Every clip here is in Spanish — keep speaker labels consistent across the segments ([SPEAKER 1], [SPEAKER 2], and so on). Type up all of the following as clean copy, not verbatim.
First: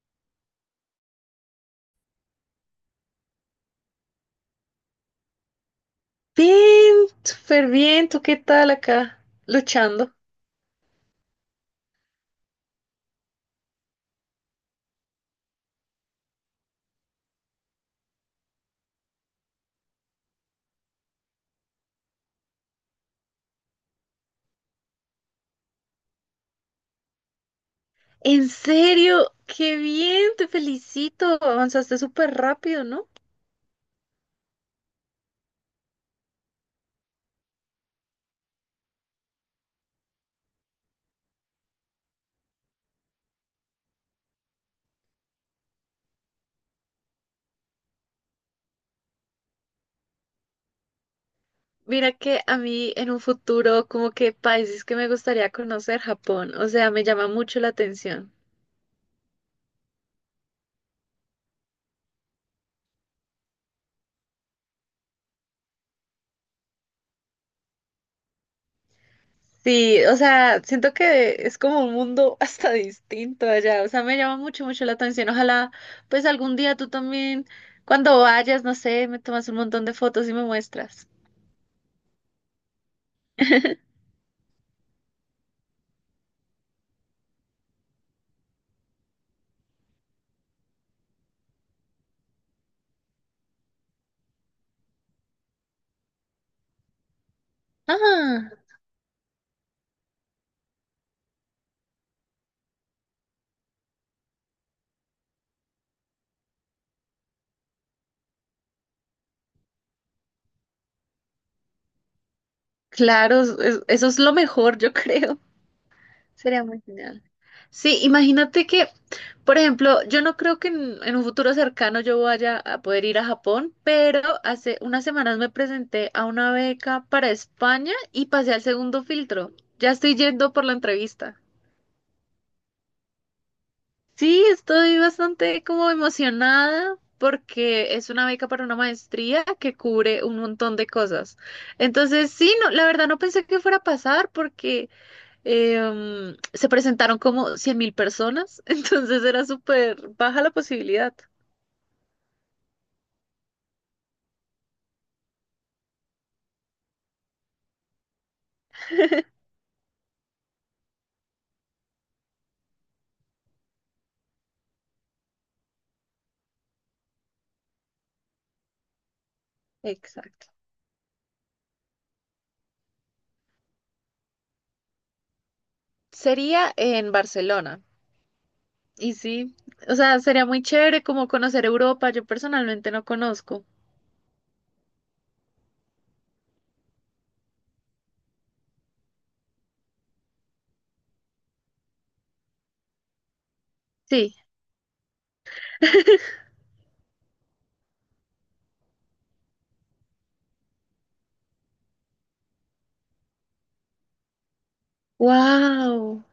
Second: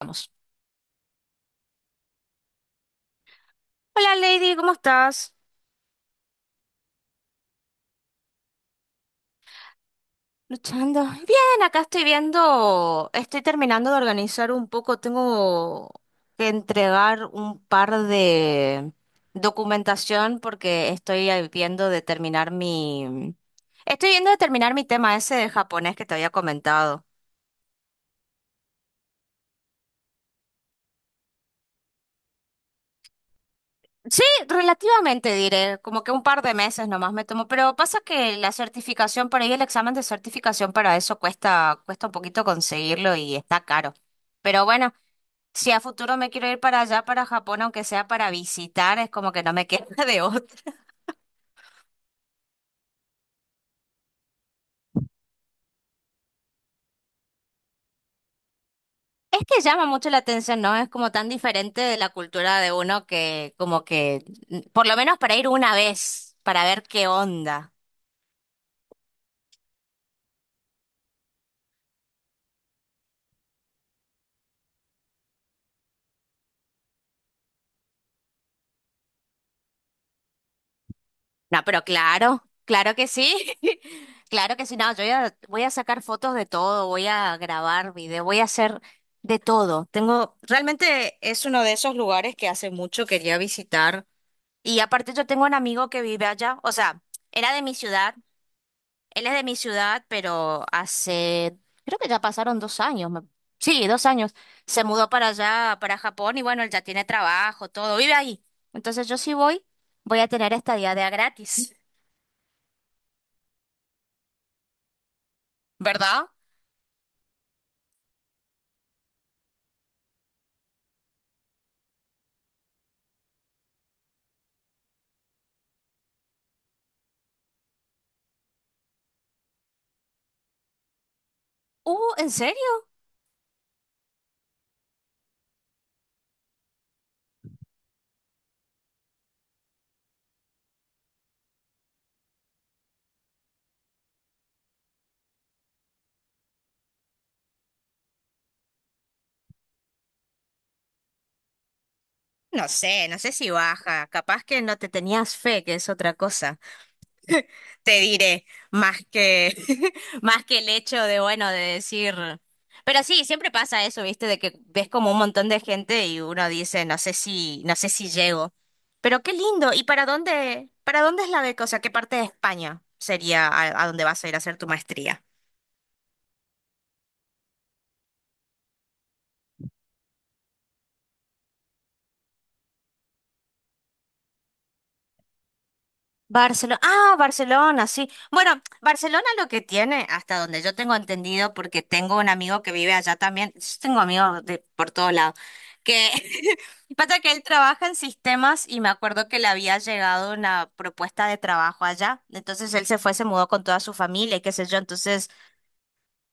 [SPEAKER 1] Vamos. Hola Lady, ¿cómo estás?
[SPEAKER 2] Bien, súper bien. ¿Tú qué tal acá? Luchando.
[SPEAKER 1] Luchando. Bien, acá estoy viendo, estoy terminando de organizar un poco, tengo que entregar un par de documentación porque estoy ahí viendo de terminar mi, estoy viendo de terminar mi tema ese de japonés que te había comentado.
[SPEAKER 2] En serio, qué bien, te felicito. Avanzaste súper rápido, ¿no?
[SPEAKER 1] Sí, relativamente diré, como que un par de meses nomás me tomo, pero pasa que la certificación por ahí, el examen de certificación para eso cuesta, cuesta un poquito conseguirlo y está caro. Pero bueno. Si a futuro me quiero ir para allá, para Japón, aunque sea para visitar, es como que no me queda de otra.
[SPEAKER 2] Mira que a mí en un futuro, como que países que me gustaría conocer, Japón. O sea, me llama mucho la atención.
[SPEAKER 1] Es que llama mucho la atención, ¿no? Es como tan diferente de la cultura de uno que como que, por lo menos para ir una vez, para ver qué onda.
[SPEAKER 2] Sí, o sea, siento que es como un mundo hasta distinto allá. O sea, me llama mucho, mucho la atención. Ojalá, pues algún día tú también, cuando vayas, no sé, me tomas un montón de fotos y me muestras.
[SPEAKER 1] No, pero claro, claro que sí. Claro que sí, no, voy a sacar fotos de todo, voy a grabar video, voy a hacer de todo. Tengo, realmente es uno de esos lugares que hace mucho quería visitar. Y aparte yo tengo un amigo que vive allá, o sea, era de mi ciudad,
[SPEAKER 2] Ah.
[SPEAKER 1] él es de mi ciudad, pero hace, creo que ya pasaron dos años, sí, dos años, se mudó para allá, para Japón y bueno, él ya tiene trabajo, todo, vive ahí. Entonces yo sí voy, voy a tener estadía de a gratis,
[SPEAKER 2] Claro, eso es lo mejor, yo creo.
[SPEAKER 1] ¿verdad?
[SPEAKER 2] Sería muy genial. Sí, imagínate que, por ejemplo, yo no creo que en un futuro cercano yo vaya a poder ir a Japón, pero hace unas semanas me presenté a una beca para España y pasé al segundo filtro. Ya estoy yendo por la entrevista.
[SPEAKER 1] ¿En serio?
[SPEAKER 2] Sí, estoy bastante como emocionada porque es una beca para una maestría que cubre un montón de cosas. Entonces, sí, no, la verdad no pensé que fuera a pasar porque se presentaron como 100.000 personas, entonces era súper baja la posibilidad.
[SPEAKER 1] No sé, no sé si baja, capaz que no te tenías fe, que es otra cosa. Te diré, más que, más que el hecho de, bueno, de decir. Pero sí, siempre pasa eso, ¿viste? De que ves como un montón de gente y uno dice, no sé si, no sé si llego. Pero qué lindo. ¿Y
[SPEAKER 2] Exacto.
[SPEAKER 1] para dónde es la beca? O sea, ¿qué parte de España sería a dónde vas a ir a hacer tu maestría?
[SPEAKER 2] Sería en Barcelona. Y sí, o sea, sería muy chévere como conocer Europa. Yo personalmente no conozco.
[SPEAKER 1] Barcelona. Ah, Barcelona, sí. Bueno, Barcelona lo que tiene, hasta donde yo tengo entendido, porque tengo un amigo que vive allá también. Yo tengo
[SPEAKER 2] Sí.
[SPEAKER 1] amigos de por todos lados. Que pasa que él trabaja en sistemas y me acuerdo que le había llegado una propuesta de trabajo allá. Entonces él se fue, se mudó con toda su familia y qué sé yo. Entonces,
[SPEAKER 2] Wow.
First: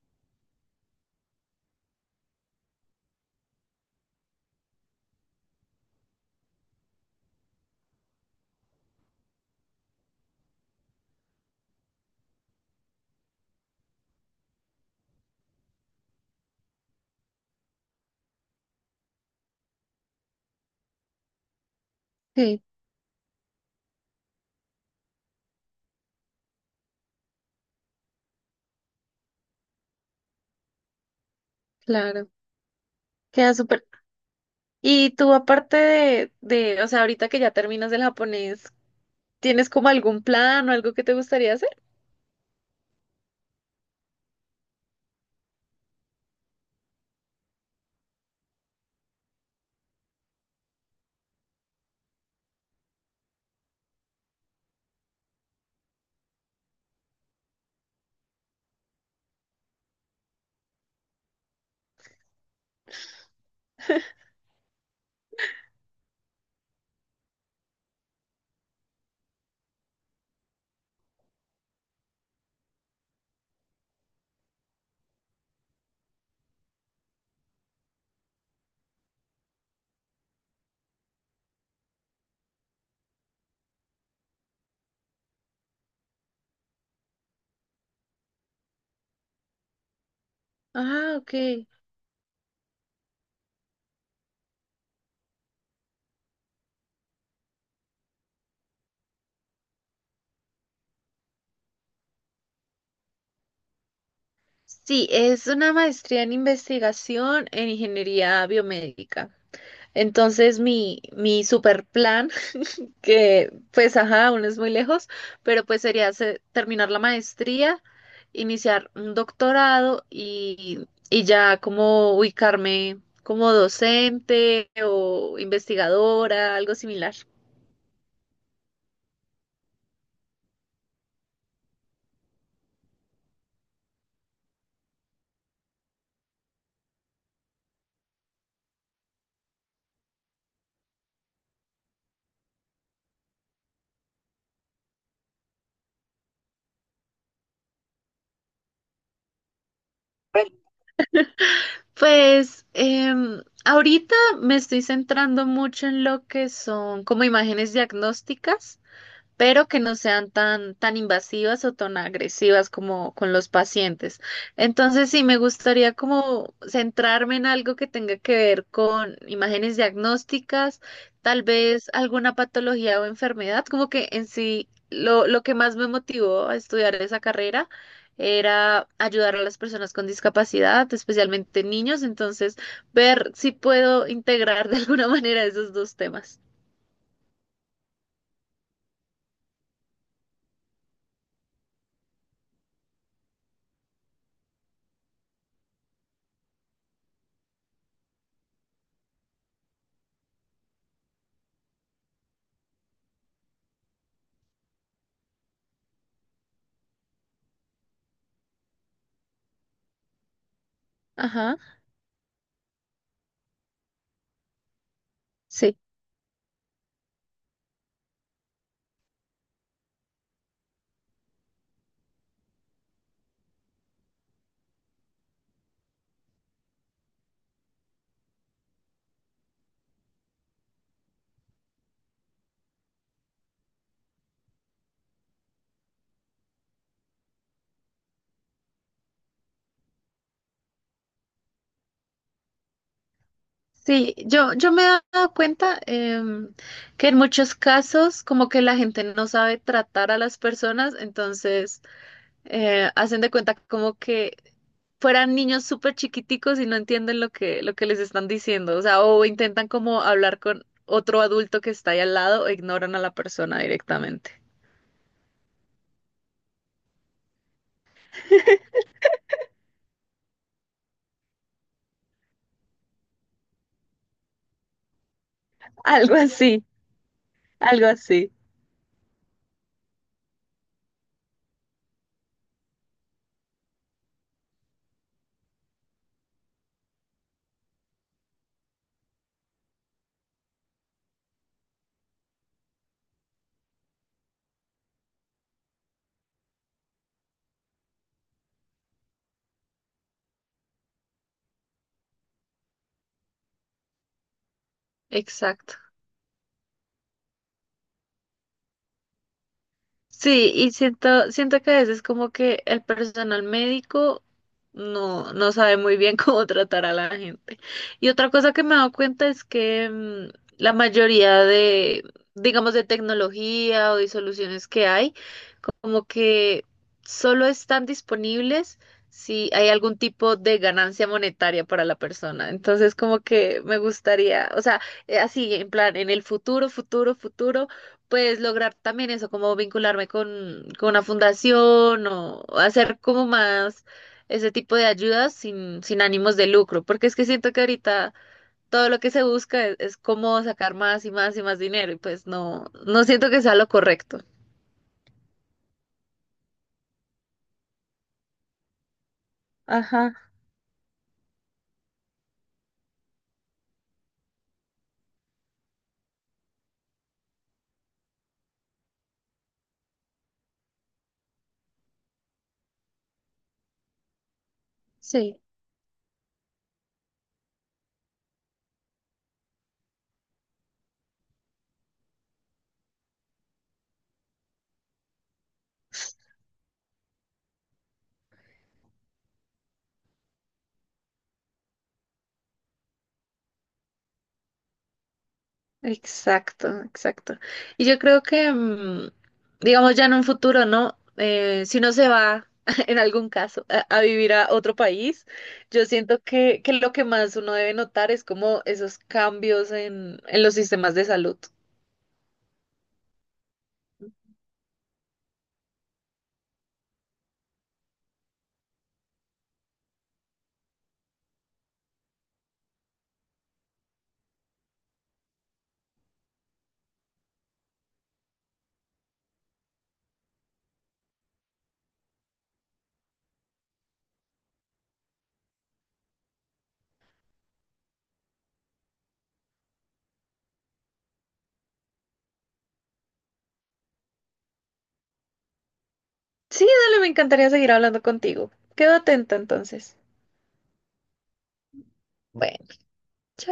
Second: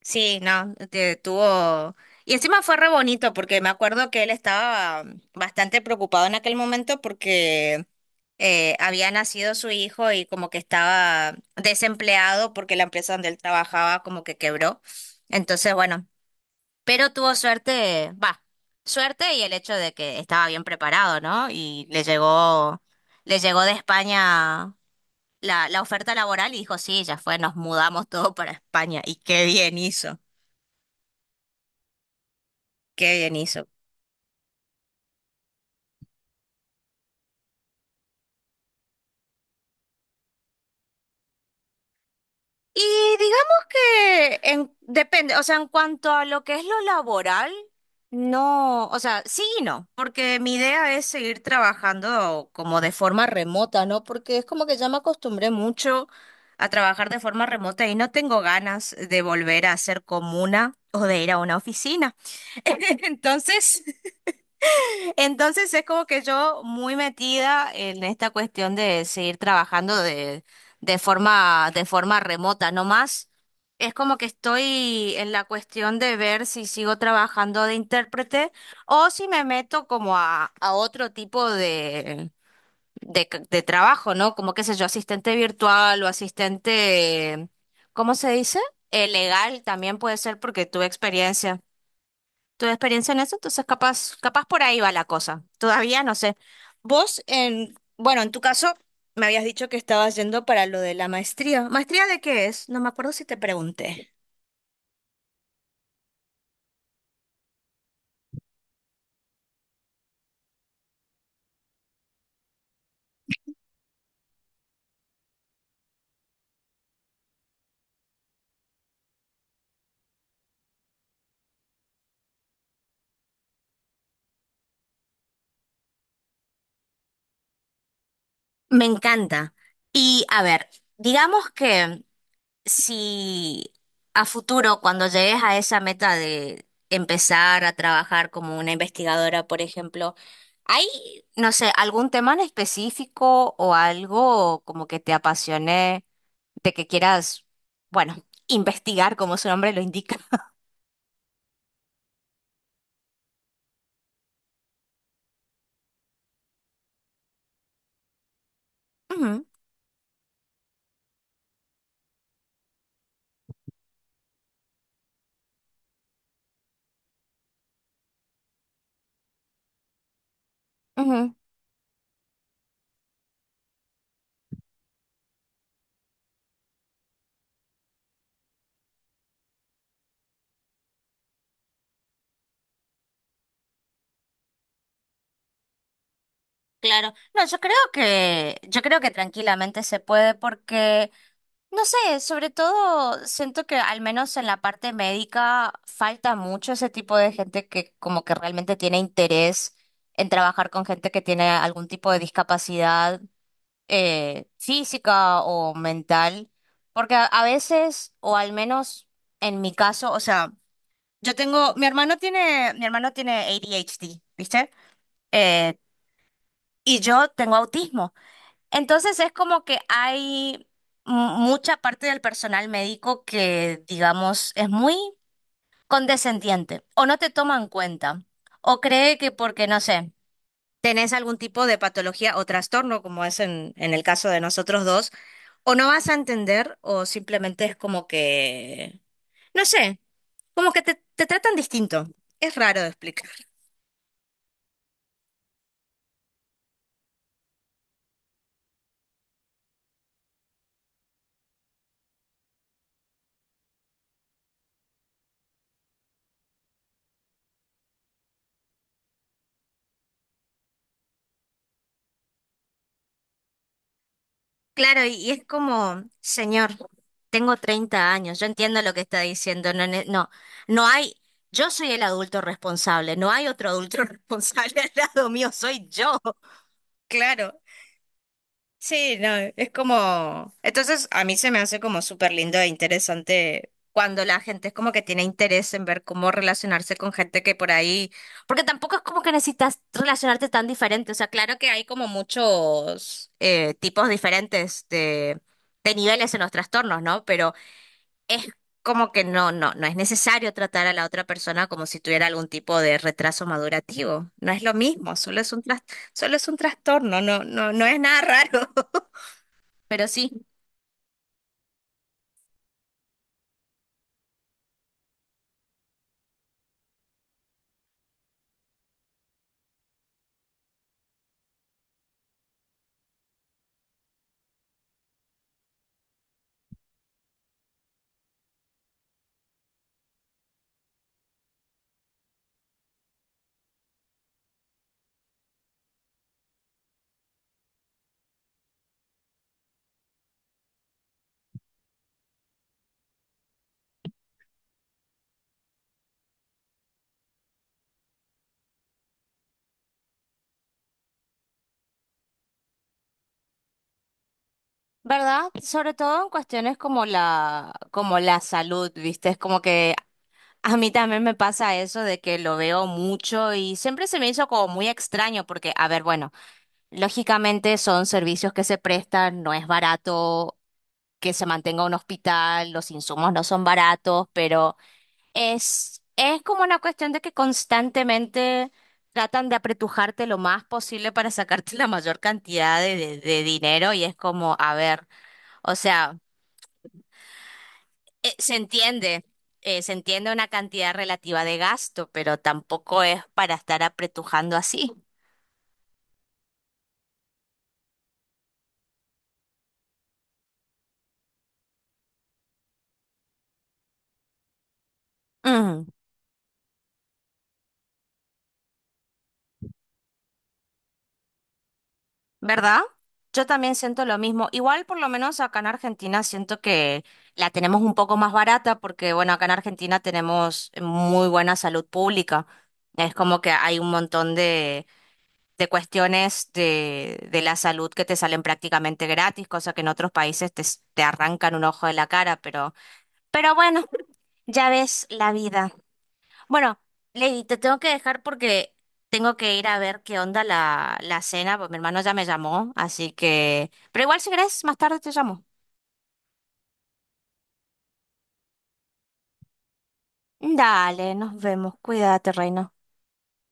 [SPEAKER 1] sí, no, tuvo... Y encima fue re bonito porque me acuerdo que él estaba bastante preocupado en aquel momento porque había nacido su hijo y como que estaba desempleado porque la empresa donde él trabajaba como que quebró. Entonces, bueno. Pero tuvo suerte, va, suerte y el hecho de que estaba bien preparado, ¿no? Y
[SPEAKER 2] Sí,
[SPEAKER 1] le llegó de España la, la oferta laboral y dijo, sí, ya fue, nos mudamos todo para España. Y qué bien hizo,
[SPEAKER 2] claro.
[SPEAKER 1] qué bien
[SPEAKER 2] Queda
[SPEAKER 1] hizo.
[SPEAKER 2] súper. Y tú, aparte o sea, ahorita que ya terminas el japonés, ¿tienes como algún plan o algo que te gustaría hacer?
[SPEAKER 1] Y digamos que depende, o sea, en cuanto a lo que es lo laboral, no, o sea, sí y no, porque mi idea es seguir trabajando como de forma remota, ¿no? Porque es como que ya me acostumbré mucho a trabajar de forma remota y no tengo ganas de volver a ser comuna o de ir a una oficina. Entonces, entonces es como que yo muy metida en esta cuestión de seguir trabajando de forma remota, no más. Es como que estoy en la cuestión de ver si sigo trabajando de intérprete o si me meto como a otro tipo de, de trabajo, ¿no? Como qué sé yo, asistente virtual o asistente, ¿cómo se dice? Legal también puede ser porque tuve
[SPEAKER 2] Ah,
[SPEAKER 1] experiencia
[SPEAKER 2] ok.
[SPEAKER 1] tu experiencia en eso, entonces capaz, capaz por ahí va la cosa. Todavía no sé. Vos, en, bueno, en tu caso, me habías dicho que estabas yendo para lo de la maestría. ¿Maestría de qué es? No me acuerdo si te pregunté.
[SPEAKER 2] Sí, es una maestría en investigación en ingeniería biomédica. Entonces, mi super plan, que pues, ajá, aún es muy lejos, pero pues sería hacer- terminar la maestría, iniciar un doctorado y ya como ubicarme como docente o investigadora, algo similar.
[SPEAKER 1] Me encanta. Y a ver, digamos que si a futuro, cuando llegues a esa meta de empezar a trabajar como una investigadora, por ejemplo, ¿hay, no sé, algún tema en específico o algo como que te apasione de que quieras, bueno, investigar como su nombre lo indica?
[SPEAKER 2] Pues ahorita me estoy centrando mucho en lo que son como imágenes diagnósticas.
[SPEAKER 1] Ujú,
[SPEAKER 2] Pero que no sean tan, tan invasivas o tan agresivas como con los pacientes. Entonces, sí, me gustaría como centrarme en algo que tenga que ver con imágenes diagnósticas,
[SPEAKER 1] ujú,
[SPEAKER 2] tal vez alguna patología o enfermedad, como que en sí lo que más me motivó a estudiar esa carrera era ayudar a las personas con discapacidad, especialmente niños, entonces ver si puedo integrar de alguna manera esos dos temas.
[SPEAKER 1] claro, no, yo creo que tranquilamente se puede porque no sé, sobre todo siento que al menos en la parte médica falta mucho ese tipo de gente que como que realmente tiene interés en trabajar con gente que tiene algún tipo de discapacidad física o mental, porque a veces, o al menos en mi caso, o sea, yo
[SPEAKER 2] Ajá,
[SPEAKER 1] tengo, mi hermano tiene ADHD, ¿viste? Eh,
[SPEAKER 2] sí.
[SPEAKER 1] y yo tengo autismo. Entonces es como que hay mu- mucha parte del personal médico que, digamos, es muy condescendiente o no te toma en cuenta o cree que porque, no sé, tenés algún tipo de patología o trastorno, como es en el caso de nosotros dos, o no vas a entender o simplemente es como que, no sé, como que te tratan distinto. Es raro de explicar.
[SPEAKER 2] Sí, yo me he dado cuenta que en muchos casos como que la gente no sabe tratar a las personas, entonces hacen de cuenta como que fueran niños súper chiquiticos y no entienden lo que les están diciendo, o sea, o intentan como hablar con otro adulto que está ahí al lado o ignoran a la persona directamente.
[SPEAKER 1] Claro, y es como, señor, tengo 30 años, yo entiendo lo que está diciendo, no, no, no hay, yo soy el adulto responsable, no hay otro adulto responsable al lado mío, soy
[SPEAKER 2] Algo
[SPEAKER 1] yo,
[SPEAKER 2] así,
[SPEAKER 1] claro.
[SPEAKER 2] algo así.
[SPEAKER 1] Sí, no, es como... Entonces a mí se me hace como súper lindo e interesante cuando la gente es como que tiene interés en ver cómo relacionarse con gente que por ahí... Porque tampoco es como que necesitas relacionarte tan diferente. O sea, claro que hay como muchos tipos diferentes de niveles en los trastornos, ¿no? Pero es como que no, no, no es necesario tratar a la otra persona como si tuviera algún tipo de retraso madurativo. No es lo mismo,
[SPEAKER 2] Exacto.
[SPEAKER 1] solo es un trastorno, no, no, no es nada raro. Pero sí,
[SPEAKER 2] Sí, y siento que a veces como que el personal médico no sabe muy bien cómo tratar a la gente. Y otra cosa que me he dado cuenta es que la mayoría digamos, de tecnología o de soluciones que hay, como que solo están disponibles si hay algún tipo de ganancia monetaria para la persona. Entonces, como que me gustaría, o sea, así, en plan, en el futuro, futuro, futuro, pues lograr también eso, como vincularme con una fundación o hacer como más ese tipo de ayudas sin ánimos de lucro, porque es que siento que ahorita... Todo lo que se busca es cómo sacar más y más y más dinero, y pues no, no siento que sea lo correcto.
[SPEAKER 1] ¿verdad? Sobre todo en cuestiones como la salud, ¿viste? Es como que
[SPEAKER 2] Ajá,
[SPEAKER 1] a mí también me pasa eso de que lo veo mucho y siempre se me hizo como muy extraño porque, a ver, bueno, lógicamente son servicios que se prestan, no es barato que se mantenga un hospital, los insumos no son baratos, pero
[SPEAKER 2] sí.
[SPEAKER 1] es como una cuestión de que constantemente tratan de apretujarte lo más posible para sacarte la mayor cantidad de dinero y es como, a ver. O sea, eh, se entiende, se entiende una cantidad relativa de gasto, pero tampoco es para estar apretujando así.
[SPEAKER 2] Exacto, exacto. Y yo creo que, digamos, ya en un futuro, ¿no? Si uno se va, en algún caso, a vivir a otro país, yo
[SPEAKER 1] Mm,
[SPEAKER 2] siento que lo que más uno debe notar es como esos cambios en los sistemas de salud.
[SPEAKER 1] ¿Verdad? Yo también siento lo mismo. Igual, por lo menos acá en Argentina, siento que la tenemos un poco más barata porque, bueno, acá en Argentina tenemos muy buena salud pública. Es como que hay un montón de cuestiones de la salud que te salen prácticamente gratis, cosa que en otros países te arrancan un ojo de la cara, pero... Pero bueno, ya ves la vida. Bueno, Lady, te tengo que dejar porque tengo que ir a ver qué onda la, la cena, pues mi hermano ya me llamó, así que... Pero igual si querés, más tarde te llamo.
[SPEAKER 2] Sí, dale, me encantaría seguir hablando contigo. Quedo atenta entonces.
[SPEAKER 1] Dale, nos vemos. Cuídate, reina.
[SPEAKER 2] Bueno.